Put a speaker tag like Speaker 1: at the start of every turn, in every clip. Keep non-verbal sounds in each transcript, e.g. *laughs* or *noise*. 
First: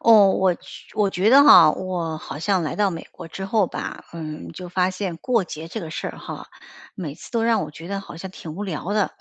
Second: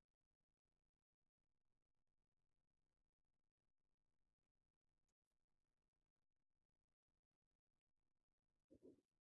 Speaker 1: 哦，我觉得哈，我好像来到美国之后吧，就发现过节这个事儿哈，每次都让我觉得好像挺无聊的。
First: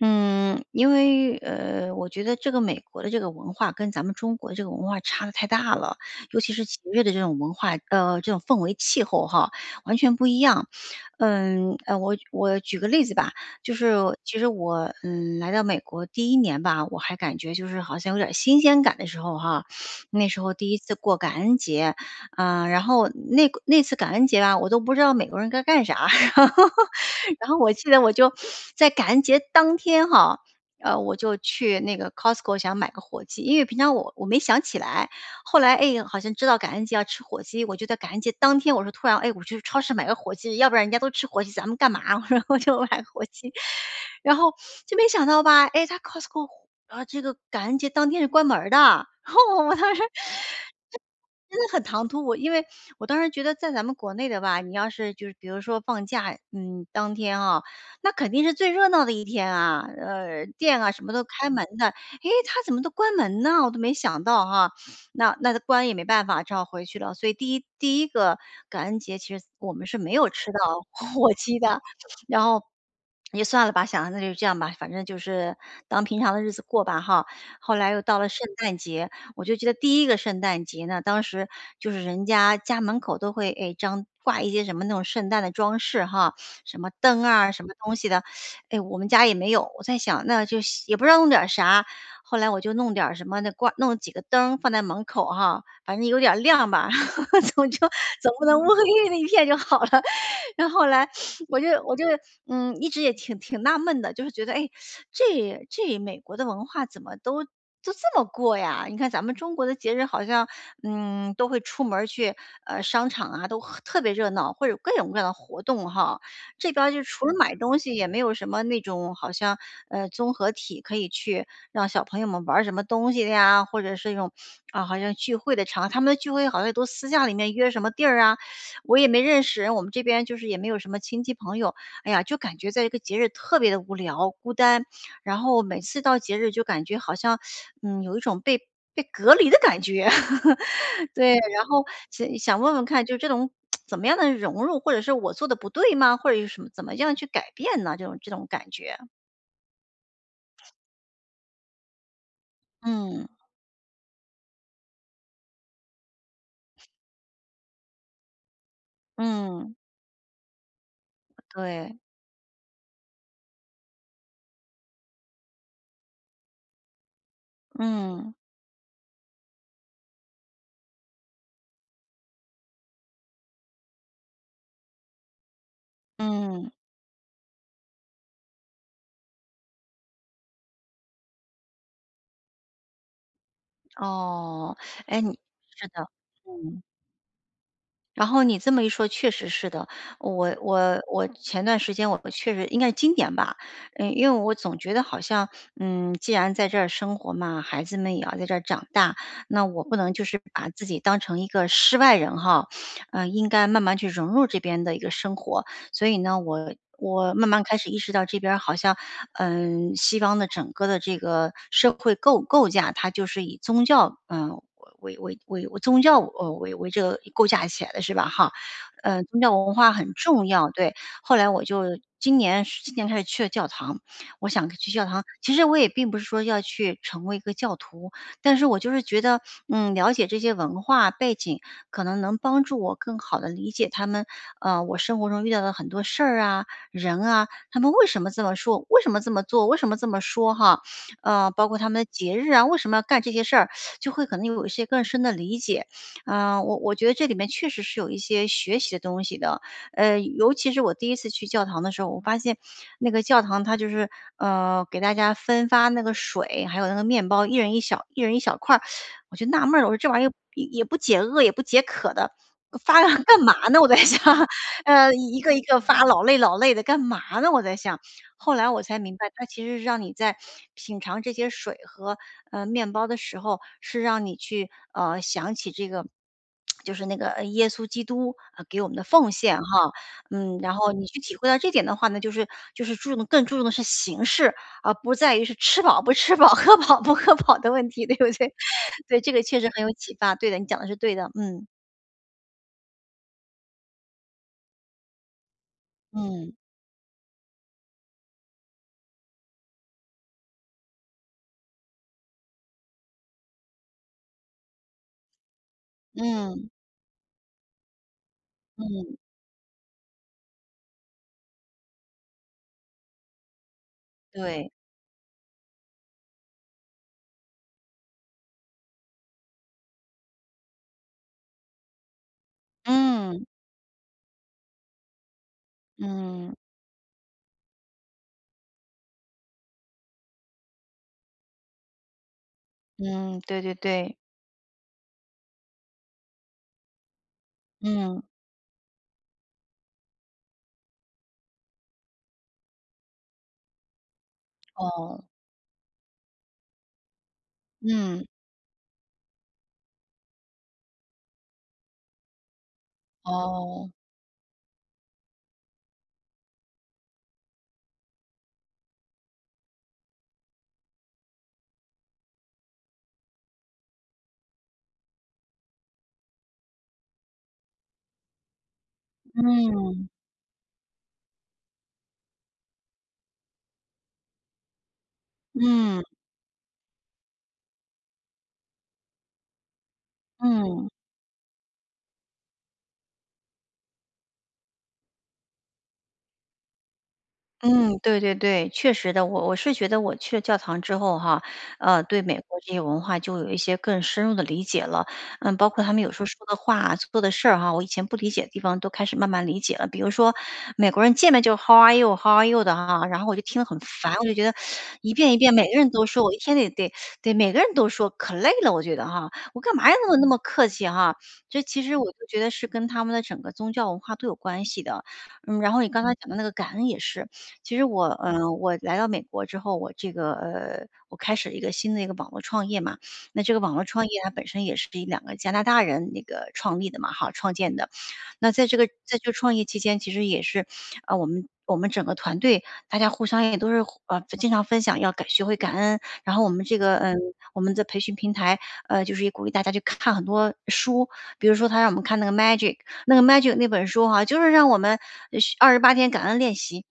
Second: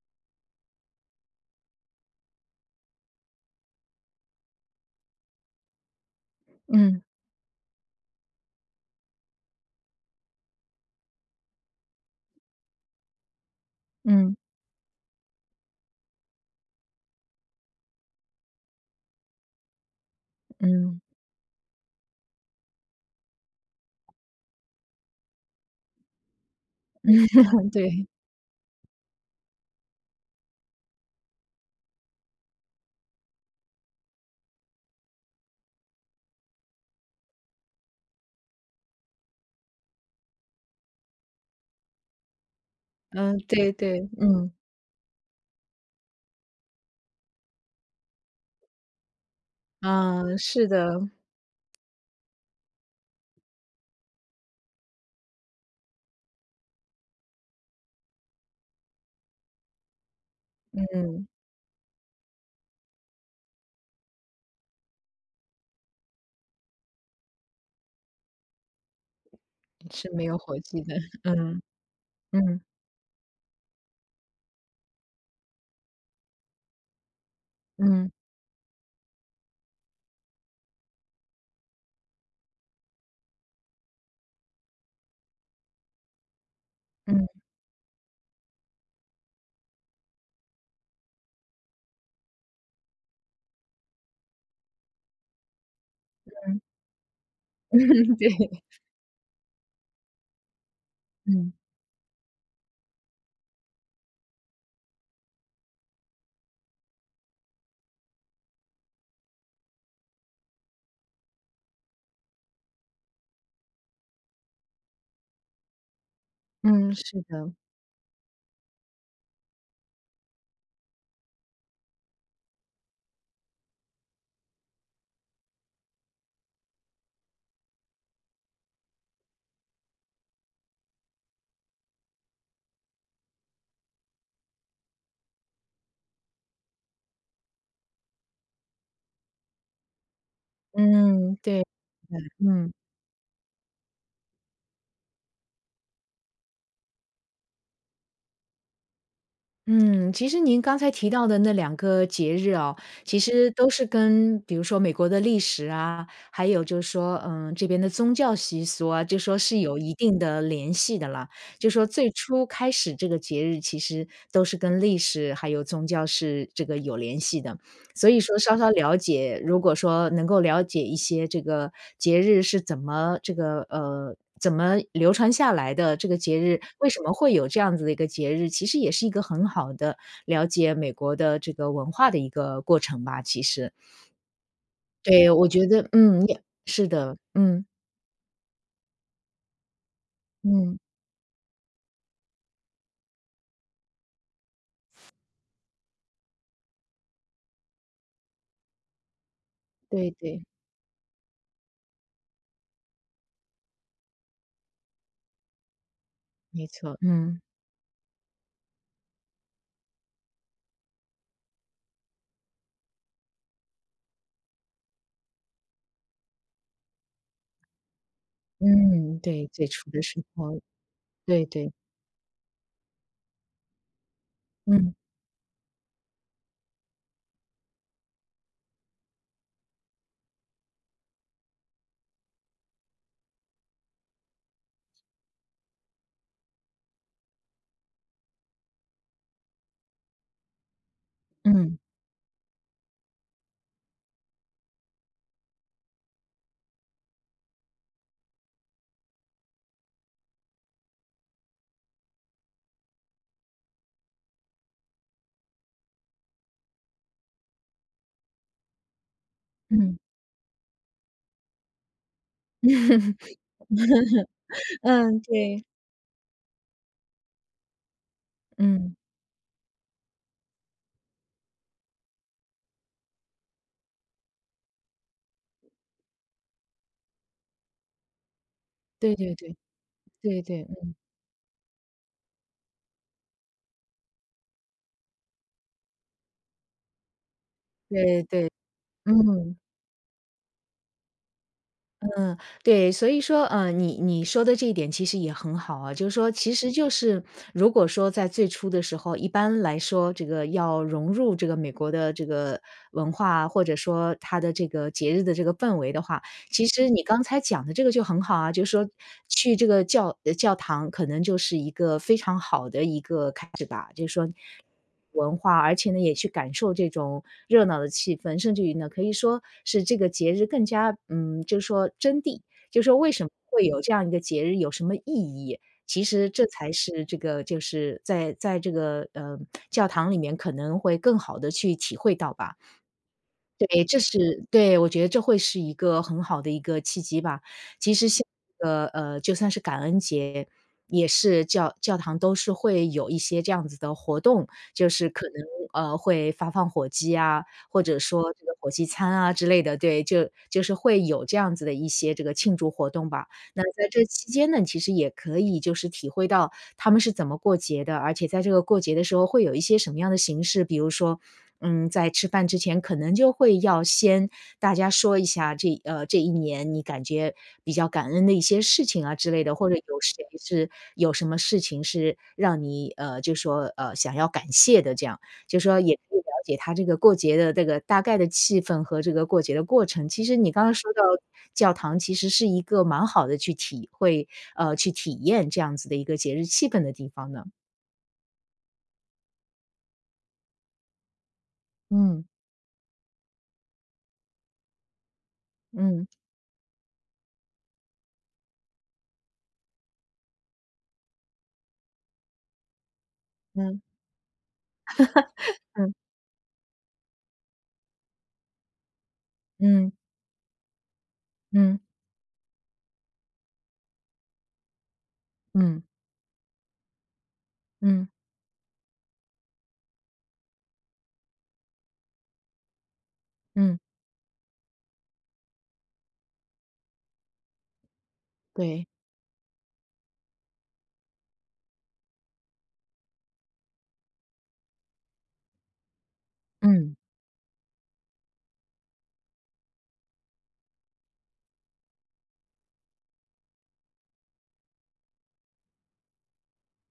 Speaker 1: 因为，我觉得这个美国的这个文化跟咱们中国的这个文化差的太大了，尤其是节
Speaker 2: 嗯
Speaker 1: 日的这种文化，这种氛围气候哈，完全不一样。我举个例子吧，就是
Speaker 2: 嗯
Speaker 1: 其实我，来到美国第一年吧，我还感觉就是好像有点新鲜感的时候哈，那时候第一次
Speaker 2: 嗯，
Speaker 1: 过感恩节。然后那次感恩节吧，我都不知道美国人该干啥，*laughs* 然后然后
Speaker 2: *laughs*
Speaker 1: 我记得
Speaker 2: 对，
Speaker 1: 我就在感恩节当天哈，我就去那个 Costco 想买个火鸡，因为平常我没想起来。后来，哎，好像知道感恩节要吃火鸡，我就在感恩节当天，我说突然，哎，我去超市买个火鸡，要不然人家都吃火鸡，咱们干嘛？*laughs* 我说我就买个火
Speaker 2: 嗯，
Speaker 1: 鸡。
Speaker 2: 对对，
Speaker 1: 然后
Speaker 2: 嗯，
Speaker 1: 就没想到吧，哎，他 Costco 啊，这个感恩节当天是关门儿的。*laughs* 然后我当时，
Speaker 2: 嗯，是的，
Speaker 1: 真的很唐突，我因为我当时觉得在咱们国内的吧，你要是就是比如说放假，当天啊，那肯定是最热闹的一天啊，店啊什么都
Speaker 2: 嗯，
Speaker 1: 开门的。诶，他怎么都关门呢？我都没想到哈，那关也没办法，只好回去了。所以第一个感恩节，其实我们是
Speaker 2: 是
Speaker 1: 没
Speaker 2: 没
Speaker 1: 有
Speaker 2: 有
Speaker 1: 吃到
Speaker 2: 火气的，
Speaker 1: *laughs* 火鸡
Speaker 2: 嗯
Speaker 1: 的。然
Speaker 2: 嗯
Speaker 1: 后也算了吧，想那就这样吧，反正就是当平常的日子过吧哈。后来又
Speaker 2: 嗯
Speaker 1: 到了圣诞节。我就记得第一个圣诞节呢，当时就是人家家门口都会张挂一些什么那种圣诞的装饰哈，什么灯
Speaker 2: 嗯
Speaker 1: 啊，什么东西的。哎，我们家也没有。我在想，那就也不知道弄点儿啥，后来我就弄点儿什么那挂，弄几个灯放在门口哈，反正有点儿
Speaker 2: 嗯，
Speaker 1: 亮吧，*laughs* 总就
Speaker 2: *laughs* 对，
Speaker 1: 总不能乌黑黑的一片就好了。*laughs* 然后后来
Speaker 2: 嗯
Speaker 1: 我就一直也挺纳闷的，就是觉得，哎，这美国的文化怎么都这么过呀？你看咱们中国的节日好像，都会出门儿去，商场啊，都很特别热闹，或者各种各样的活动哈。这边儿
Speaker 2: 嗯，
Speaker 1: 就
Speaker 2: 是
Speaker 1: 除了
Speaker 2: 的，
Speaker 1: 买东西，也没有什么那种好像，综合体可以去让小朋友们玩儿什么东西的呀，或者是一种啊，好像聚会的场合他们的聚会好像都私下里面约什么地儿啊。我也没认识人，我们这边就是也没有什么亲戚朋友，哎呀，就感觉在一个节日特别的无聊、孤单。然后每次到节日就感觉好像，有一种被隔离的感觉。*laughs* 对。
Speaker 2: 嗯，对，
Speaker 1: 然后想想
Speaker 2: 嗯。
Speaker 1: 问问看，就这种怎么样的融入，或者是我做的不对吗？或者有什么怎么样去改变呢？这种感觉。
Speaker 2: 嗯，其实您刚才提到的那两个节日哦，其
Speaker 1: 嗯
Speaker 2: 实都是跟比如说美国的历史啊，还有就是说，这边的宗教习俗啊，就说是
Speaker 1: 嗯，
Speaker 2: 有一定的联系的啦。就说
Speaker 1: 对，
Speaker 2: 最初开始这个节日，其实都是跟历史还有宗教是这个有联系的。所以
Speaker 1: 嗯
Speaker 2: 说稍稍了解，如果说能够了解一些这个节日是怎么怎么流传下来的，这个节日
Speaker 1: 嗯，
Speaker 2: 为什么会有这样子的一个节日，其实也是一个很好的了解美国的这个文化的一个过程吧，其实。
Speaker 1: 哦，哎，
Speaker 2: 对，
Speaker 1: 你
Speaker 2: 我觉得
Speaker 1: 是的，
Speaker 2: 嗯，也
Speaker 1: 嗯。
Speaker 2: 是的，嗯，
Speaker 1: 然后你这么一说，确实是的。我
Speaker 2: 嗯，
Speaker 1: 我我前段时间我确实应该是今年吧，因为我总觉得好像，既然在这儿生活嘛，孩子们也要在这儿长大，那我不
Speaker 2: 对
Speaker 1: 能就是
Speaker 2: 对，
Speaker 1: 把自己当成一个世外人哈。应该慢慢去融入这边的一个生活。所以呢，
Speaker 2: 没
Speaker 1: 我。
Speaker 2: 错，
Speaker 1: 我
Speaker 2: 嗯，
Speaker 1: 慢慢开始意识到，这边儿好像，西方的整个的这个社会构架，它就是以宗教，为宗教为这个构架起来的是吧？哈，
Speaker 2: 嗯，
Speaker 1: 宗
Speaker 2: 对，
Speaker 1: 教
Speaker 2: 最
Speaker 1: 文
Speaker 2: 初
Speaker 1: 化
Speaker 2: 的
Speaker 1: 很
Speaker 2: 时
Speaker 1: 重
Speaker 2: 候，
Speaker 1: 要，对。后
Speaker 2: 对
Speaker 1: 来我
Speaker 2: 对，
Speaker 1: 就今年开始去了教堂。我想去
Speaker 2: 嗯，
Speaker 1: 教堂。其实我也并不是说要去成为一个教徒，但是我就是觉得，了解这些文化背景，可能能帮助我更好的理解他们。我生活中遇到的很多事儿啊、人啊，他们为什么这么说，为什么这么做，为什么这么说哈。包括
Speaker 2: 嗯，
Speaker 1: 他们的节日啊，为什么要干这些事儿，就会可能有一些更深的理解。我觉得这里面确实是有一些学习的东西的。尤其是我第一次去教堂的时候，我发现那个教堂它就是给大家分发那个水，还有那个面包，一人一小块儿，我就纳闷儿了，我说
Speaker 2: 嗯
Speaker 1: 这玩意儿也不解饿，也不解渴的。发 *laughs*
Speaker 2: *laughs*，
Speaker 1: 干嘛呢？我在想。*laughs*
Speaker 2: 嗯，*laughs*
Speaker 1: 一个一
Speaker 2: 对，
Speaker 1: 个发，老累老累的，干嘛呢？我在想。后来我
Speaker 2: 嗯，
Speaker 1: 才明白，它其实是让你在品尝这些水和面包的时候，是让你去想起这个，就是那个耶稣基督啊给我们的
Speaker 2: 对
Speaker 1: 奉
Speaker 2: 对
Speaker 1: 献
Speaker 2: 对，
Speaker 1: 哈。
Speaker 2: 对对。
Speaker 1: 然后你去体会到这点的话呢，就是更注重的是形式，而不在于是吃饱不吃饱、*laughs* 喝饱不喝饱的问题，对
Speaker 2: 对
Speaker 1: 不
Speaker 2: 对，
Speaker 1: 对？*laughs* 对，这个
Speaker 2: 嗯
Speaker 1: 确实很有启发。对的，你讲的是对的，嗯
Speaker 2: 嗯，对，所以说，你说的这一点其实也很好啊，就是说，
Speaker 1: 嗯
Speaker 2: 其实就是如果说在最初的时候，一般来说，这个要融入这个美国的这个文化，或者说它的这个节日的这个氛围的话，其
Speaker 1: 嗯
Speaker 2: 实你刚才讲的这个就很好啊，就是说
Speaker 1: 嗯，
Speaker 2: 去这个教堂可能就是一个非常好的一个开始吧，就是说
Speaker 1: 对，
Speaker 2: 文化，而且呢也去感受这种热闹的气氛，甚至于呢可以说是这个节日更加就是说真谛，就是说为什么
Speaker 1: 嗯
Speaker 2: 会有这样一个节日，有什么意义？其实这
Speaker 1: 嗯
Speaker 2: 才是这个，就是在这个教堂里面可能会更好的去体会到吧。
Speaker 1: 嗯，对对
Speaker 2: 对，这
Speaker 1: 对，
Speaker 2: 是对，我觉得这会是一个很好的一个契机吧。其实
Speaker 1: 嗯。
Speaker 2: 像就算是感恩节，也是教堂都是会有一些这样子的活动，就是
Speaker 1: 哦，
Speaker 2: 可能会发放火鸡啊，或者
Speaker 1: 嗯，
Speaker 2: 说这个火鸡餐啊之类的，对，就是会有这样子的一些这个庆祝活动吧。那在
Speaker 1: 哦，
Speaker 2: 这期间呢，其实也可以就是体会到他们是怎么过节的，而且在这个过节的时候会有一些什么样的形式，比如说在吃饭之前可能就会要先大家说一下这一年你感觉比较感恩的一些事情啊之类的，或者有
Speaker 1: 嗯，
Speaker 2: 谁是有什么事情是让你，就说，想要感谢的这样。就说也
Speaker 1: 嗯，
Speaker 2: 可以了解他这个过节的这个大概的气氛和这个过节的过程。其实你刚刚
Speaker 1: 嗯。
Speaker 2: 说到教堂其实是一个蛮好的去去体验这样子的一个节日气氛的地方呢。
Speaker 1: 嗯，对对对，确实的。我是觉得我去了教堂之后哈，对
Speaker 2: 嗯，
Speaker 1: 美国这些文化就有一些更深入的理解了。包括他们
Speaker 2: 嗯，
Speaker 1: 有时候说的话、做的事儿哈，我以前不理解的地方都开始慢慢理解了。比如说美国人见面就 How are you? How are you 的哈，然后我就听得很
Speaker 2: 嗯。
Speaker 1: 烦，我就觉得一遍一遍每个人
Speaker 2: 嗯，
Speaker 1: 都说，我一天得每个人都说，可累了。我觉得哈，我干嘛
Speaker 2: 嗯，
Speaker 1: 要那么那么客气哈？这
Speaker 2: 嗯，
Speaker 1: 其实我就觉得是跟他们的整个宗教文化都有关系的。然后
Speaker 2: 嗯。
Speaker 1: 你刚才讲的那个感恩也是。其实我，
Speaker 2: 嗯
Speaker 1: 我来到美国之后，我这个，我开始了一个新的一个网络创业嘛。那这个网
Speaker 2: 嗯，
Speaker 1: 络创业它本身也是一两个加拿大人那个创立的嘛，哈，创建的。那在这个
Speaker 2: 对。
Speaker 1: 在这个创业期间，其实也是。啊，我们整个团队大家互相也都是经常分享要学会感恩。然后我们这
Speaker 2: 嗯
Speaker 1: 个，我们的培训平台，就是也鼓励大家去看很多书，比如说他让我们看那个《Magic》那本书哈，就是让我们28天感恩练习。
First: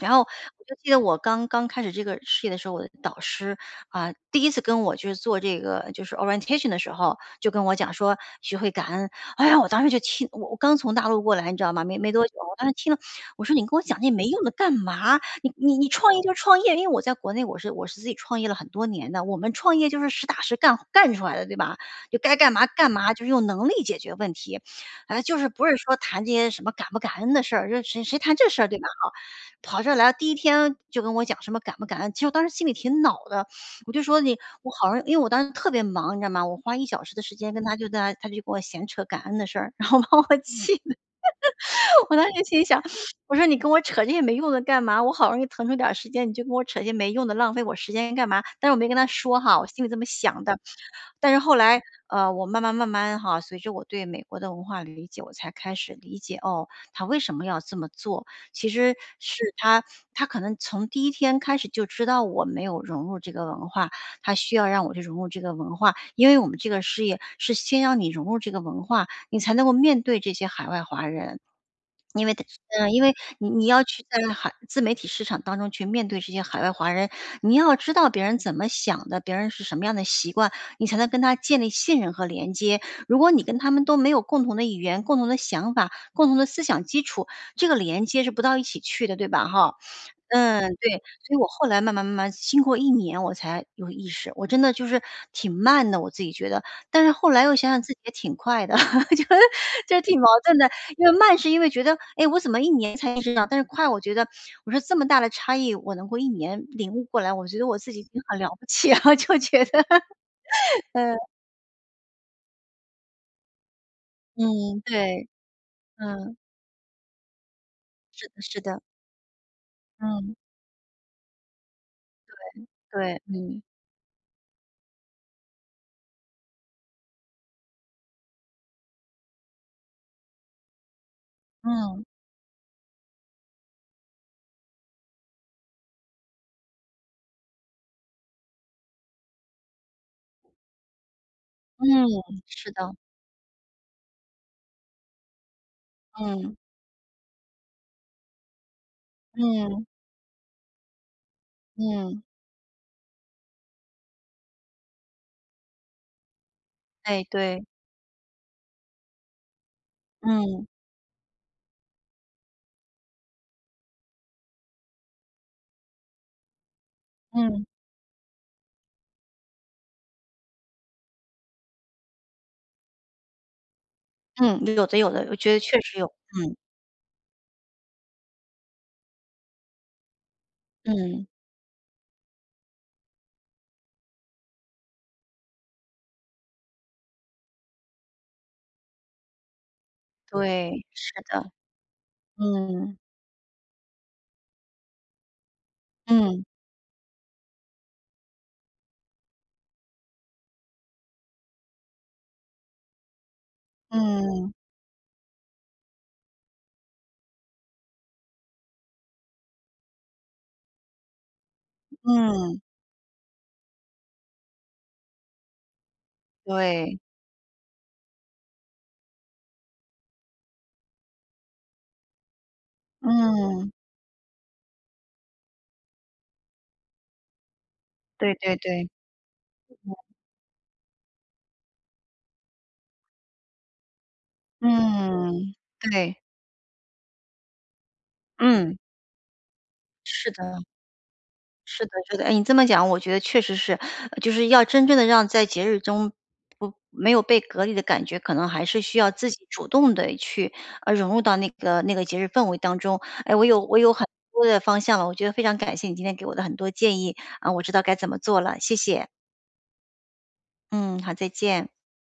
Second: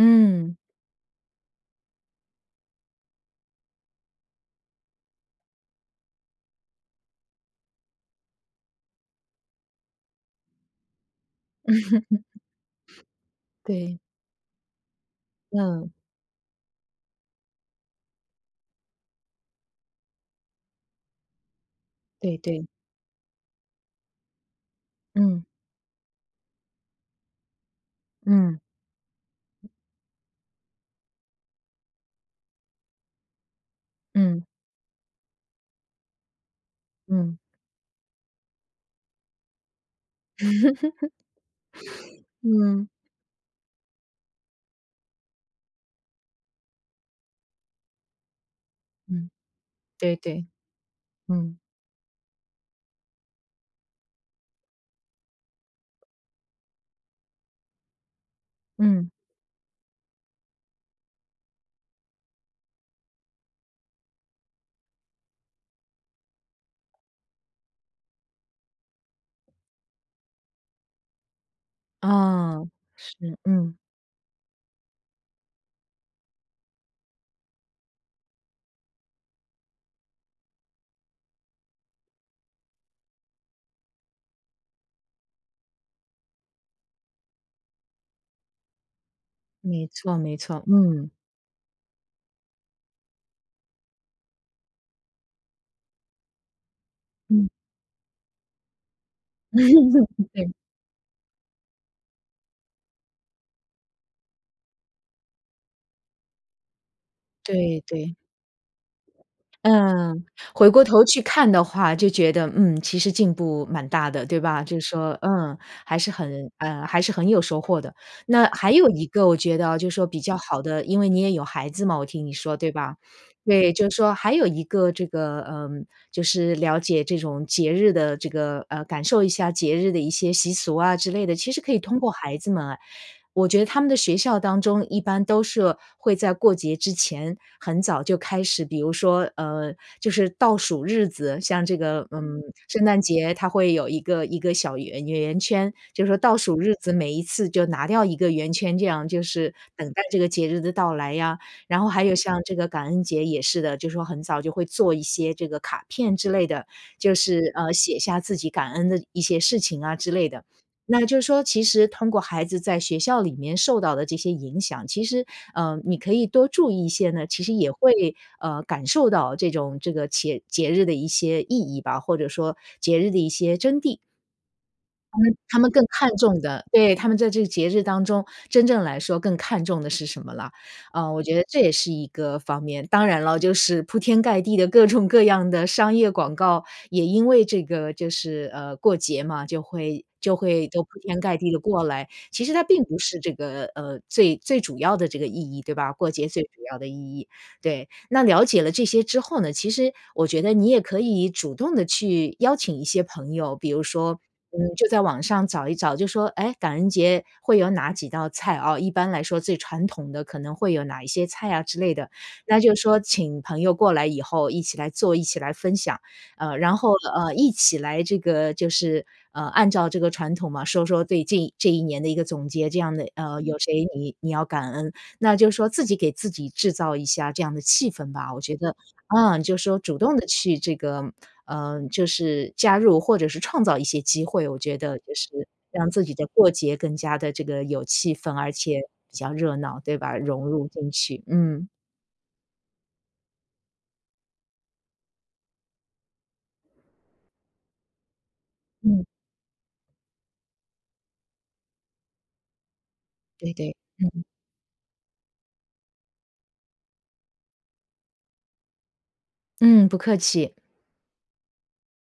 Speaker 1: 然后我就记得我刚刚开始这个事业的时候，我的导师啊，第一次跟我就是做这个就是 orientation 的时候，就跟我讲说学会感恩。哎呀，我当时就听我刚从大陆过来，你知道吗？没多久，我当时听了，我说你跟我
Speaker 2: 对，
Speaker 1: 讲那没用的干嘛？你
Speaker 2: 嗯，
Speaker 1: 创业就创业，因为我在国内我是自己创业了很多年的，我们创业就是实打实干干出来的，对吧？就该
Speaker 2: 对
Speaker 1: 干
Speaker 2: 对。
Speaker 1: 嘛干嘛，就是用能力解决问题，哎，就
Speaker 2: 嗯
Speaker 1: 是不是说谈这些什么感不感恩的事儿，就谁谈这
Speaker 2: 嗯
Speaker 1: 事儿对吧？跑这儿来了第一天就跟我讲什么感不感恩，其实我当时心里挺恼的，我就说你
Speaker 2: 嗯
Speaker 1: 我好容易因为我当时特别忙，你知道吗？我花一小时的时
Speaker 2: 嗯
Speaker 1: 间跟他就在那他就跟我闲扯感恩的事儿，然后把我 *laughs* 气的，*laughs* 我当时心想，
Speaker 2: 嗯，
Speaker 1: 我说："你跟我扯这些没用的干嘛？我好容易腾出点儿时间，你就跟我扯这些没用的，浪费我时间干嘛？"但是我没跟他
Speaker 2: 嗯，
Speaker 1: 说哈，我心里这么
Speaker 2: 对
Speaker 1: 想
Speaker 2: 对。
Speaker 1: 的。但是后
Speaker 2: 嗯
Speaker 1: 来，我慢慢慢慢哈，随着我对美国的文化理解，我才开始理解哦，他为什么要这么做。其实
Speaker 2: 嗯，
Speaker 1: 是他可能从第一天开始就知道我没有融入这个文化，他需要让我去融入这个文化，因为我们这个事业是先让你融入这个文化，你才能够面对这些海外华人。因为
Speaker 2: 啊，
Speaker 1: 嗯，因为
Speaker 2: 是，
Speaker 1: 你你
Speaker 2: 嗯。
Speaker 1: 要去在海自媒体市场当中去面对这些海外华人，你要知道别人怎么想的，别人是什么样的习惯，你才能跟他建立信任和连接。如果你跟他们都没有共同的语言、共同的想法、共同的思想基础，这个连接是不到一起去的，对吧？哈。
Speaker 2: 没错没
Speaker 1: 嗯，
Speaker 2: 错，
Speaker 1: 对，
Speaker 2: 嗯，
Speaker 1: 所以我后来慢慢慢慢经过一年，我才有意识，我真的就是挺慢的，我自己觉得，但是后来
Speaker 2: 嗯。
Speaker 1: 又想想自己也挺快的，*laughs* 就就挺矛
Speaker 2: *laughs* 对。
Speaker 1: 盾的。因为慢是因为觉得，哎，我怎么一年才意识道，但是快，我觉得我说这么大的差异，我能够一年领悟过来，我觉得我
Speaker 2: 对
Speaker 1: 自己已
Speaker 2: 对，
Speaker 1: 经很了不起了，*laughs* 就觉得，*laughs*
Speaker 2: 嗯，回过头去看的话，就觉得，其实进步蛮大的，对吧？
Speaker 1: 嗯，
Speaker 2: 就是说，
Speaker 1: 对，
Speaker 2: 还是
Speaker 1: 嗯，
Speaker 2: 很呃，还是很有收获的。
Speaker 1: 是的，
Speaker 2: 那
Speaker 1: 是
Speaker 2: 还
Speaker 1: 的，
Speaker 2: 有一个我觉得啊就是说比
Speaker 1: 嗯，
Speaker 2: 较好的因为你也有孩子嘛，我听你说，对吧？
Speaker 1: 对，嗯，
Speaker 2: 对，就是说还有一个这个，就是了解这种节日的这个，感受一下节日的一些习俗啊之类的，其实可以通
Speaker 1: 嗯，
Speaker 2: 过孩子们啊。我觉得他们的学校当中一般都是会在过节之前很早就开始，比如说，就是倒数日子，像这个，
Speaker 1: 嗯，是
Speaker 2: 圣
Speaker 1: 的，
Speaker 2: 诞节它会有一个一个小圆圈，就是说倒
Speaker 1: 嗯，
Speaker 2: 数日子每一次就拿掉一个圆圈，这样就是
Speaker 1: 嗯，
Speaker 2: 等待这个节日的到来呀。然后还有
Speaker 1: 嗯，
Speaker 2: 像这个感恩节也是的，就说很早就会做一些这个卡片之类的，就
Speaker 1: 哎，
Speaker 2: 是
Speaker 1: 对，
Speaker 2: 写下自己感恩的一些事情啊之类的。
Speaker 1: 嗯，
Speaker 2: 那就是说，其实通过孩子在学校里面受到的这些影响，其实你可以多注意一些呢，其实
Speaker 1: 嗯，
Speaker 2: 也会感受到这种这个节日的一些意义吧，或者说节日的一些真谛。
Speaker 1: 嗯，有的，有的，我觉
Speaker 2: 他
Speaker 1: 得
Speaker 2: 们
Speaker 1: 确
Speaker 2: 更
Speaker 1: 实有，
Speaker 2: 看重
Speaker 1: 嗯，
Speaker 2: 的对，他们在这个节日当中，真正来说更看重的是什么了。我
Speaker 1: 嗯，
Speaker 2: 觉得这也是一个方面。当然了，就是铺天盖地的各种各样的商业广告，也因为这个就是，过节嘛，就会都
Speaker 1: 对，
Speaker 2: 铺
Speaker 1: 是
Speaker 2: 天盖
Speaker 1: 的，
Speaker 2: 地的过来。其实它并
Speaker 1: 嗯，
Speaker 2: 不是这个，最最主要的这个意义，对吧？过节最
Speaker 1: 嗯，
Speaker 2: 主要的意义，对。那了解了这些之后呢，其实我觉得你也可以主动的去邀请一些朋友，比如说，
Speaker 1: 嗯，
Speaker 2: 就在网上找一找，就说，哎，感恩节会有哪几道菜啊，一般来说最传统的可能会有哪一些菜啊之类的。那
Speaker 1: 嗯，
Speaker 2: 就说请朋友过来以后一起来做，一起来分享，然后，
Speaker 1: 对，
Speaker 2: 一起来这个就是，按照这个传统嘛，说说对这一年的一个总结，这样的，有
Speaker 1: 嗯，
Speaker 2: 谁你要感恩。那就是说自己给自己制造一下这样的气氛
Speaker 1: 对
Speaker 2: 吧，我
Speaker 1: 对
Speaker 2: 觉得，
Speaker 1: 对。
Speaker 2: 就是说主动的去这个，就是加入或者是创造一些机会，我觉得就是
Speaker 1: 嗯，
Speaker 2: 让自己
Speaker 1: 对，
Speaker 2: 的过节更加的这个有气氛，而
Speaker 1: 嗯，
Speaker 2: 且比较热闹，对吧？
Speaker 1: 是
Speaker 2: 融
Speaker 1: 的，
Speaker 2: 入进去，嗯，
Speaker 1: 是的，是的。哎，你这么讲，我觉得确实是，就是要真正的让在节日中不没有被隔离的感觉，可能还是需
Speaker 2: 嗯，
Speaker 1: 要自己主动的去，融入到那个节日氛围当中。哎，我
Speaker 2: 对
Speaker 1: 有
Speaker 2: 对，
Speaker 1: 我有很
Speaker 2: 嗯，
Speaker 1: 多的方向了，我觉得非常感谢你今天给我的很多建议，啊，我知道该怎么做了，谢谢。
Speaker 2: 嗯，不客气。
Speaker 1: 嗯，好，再见。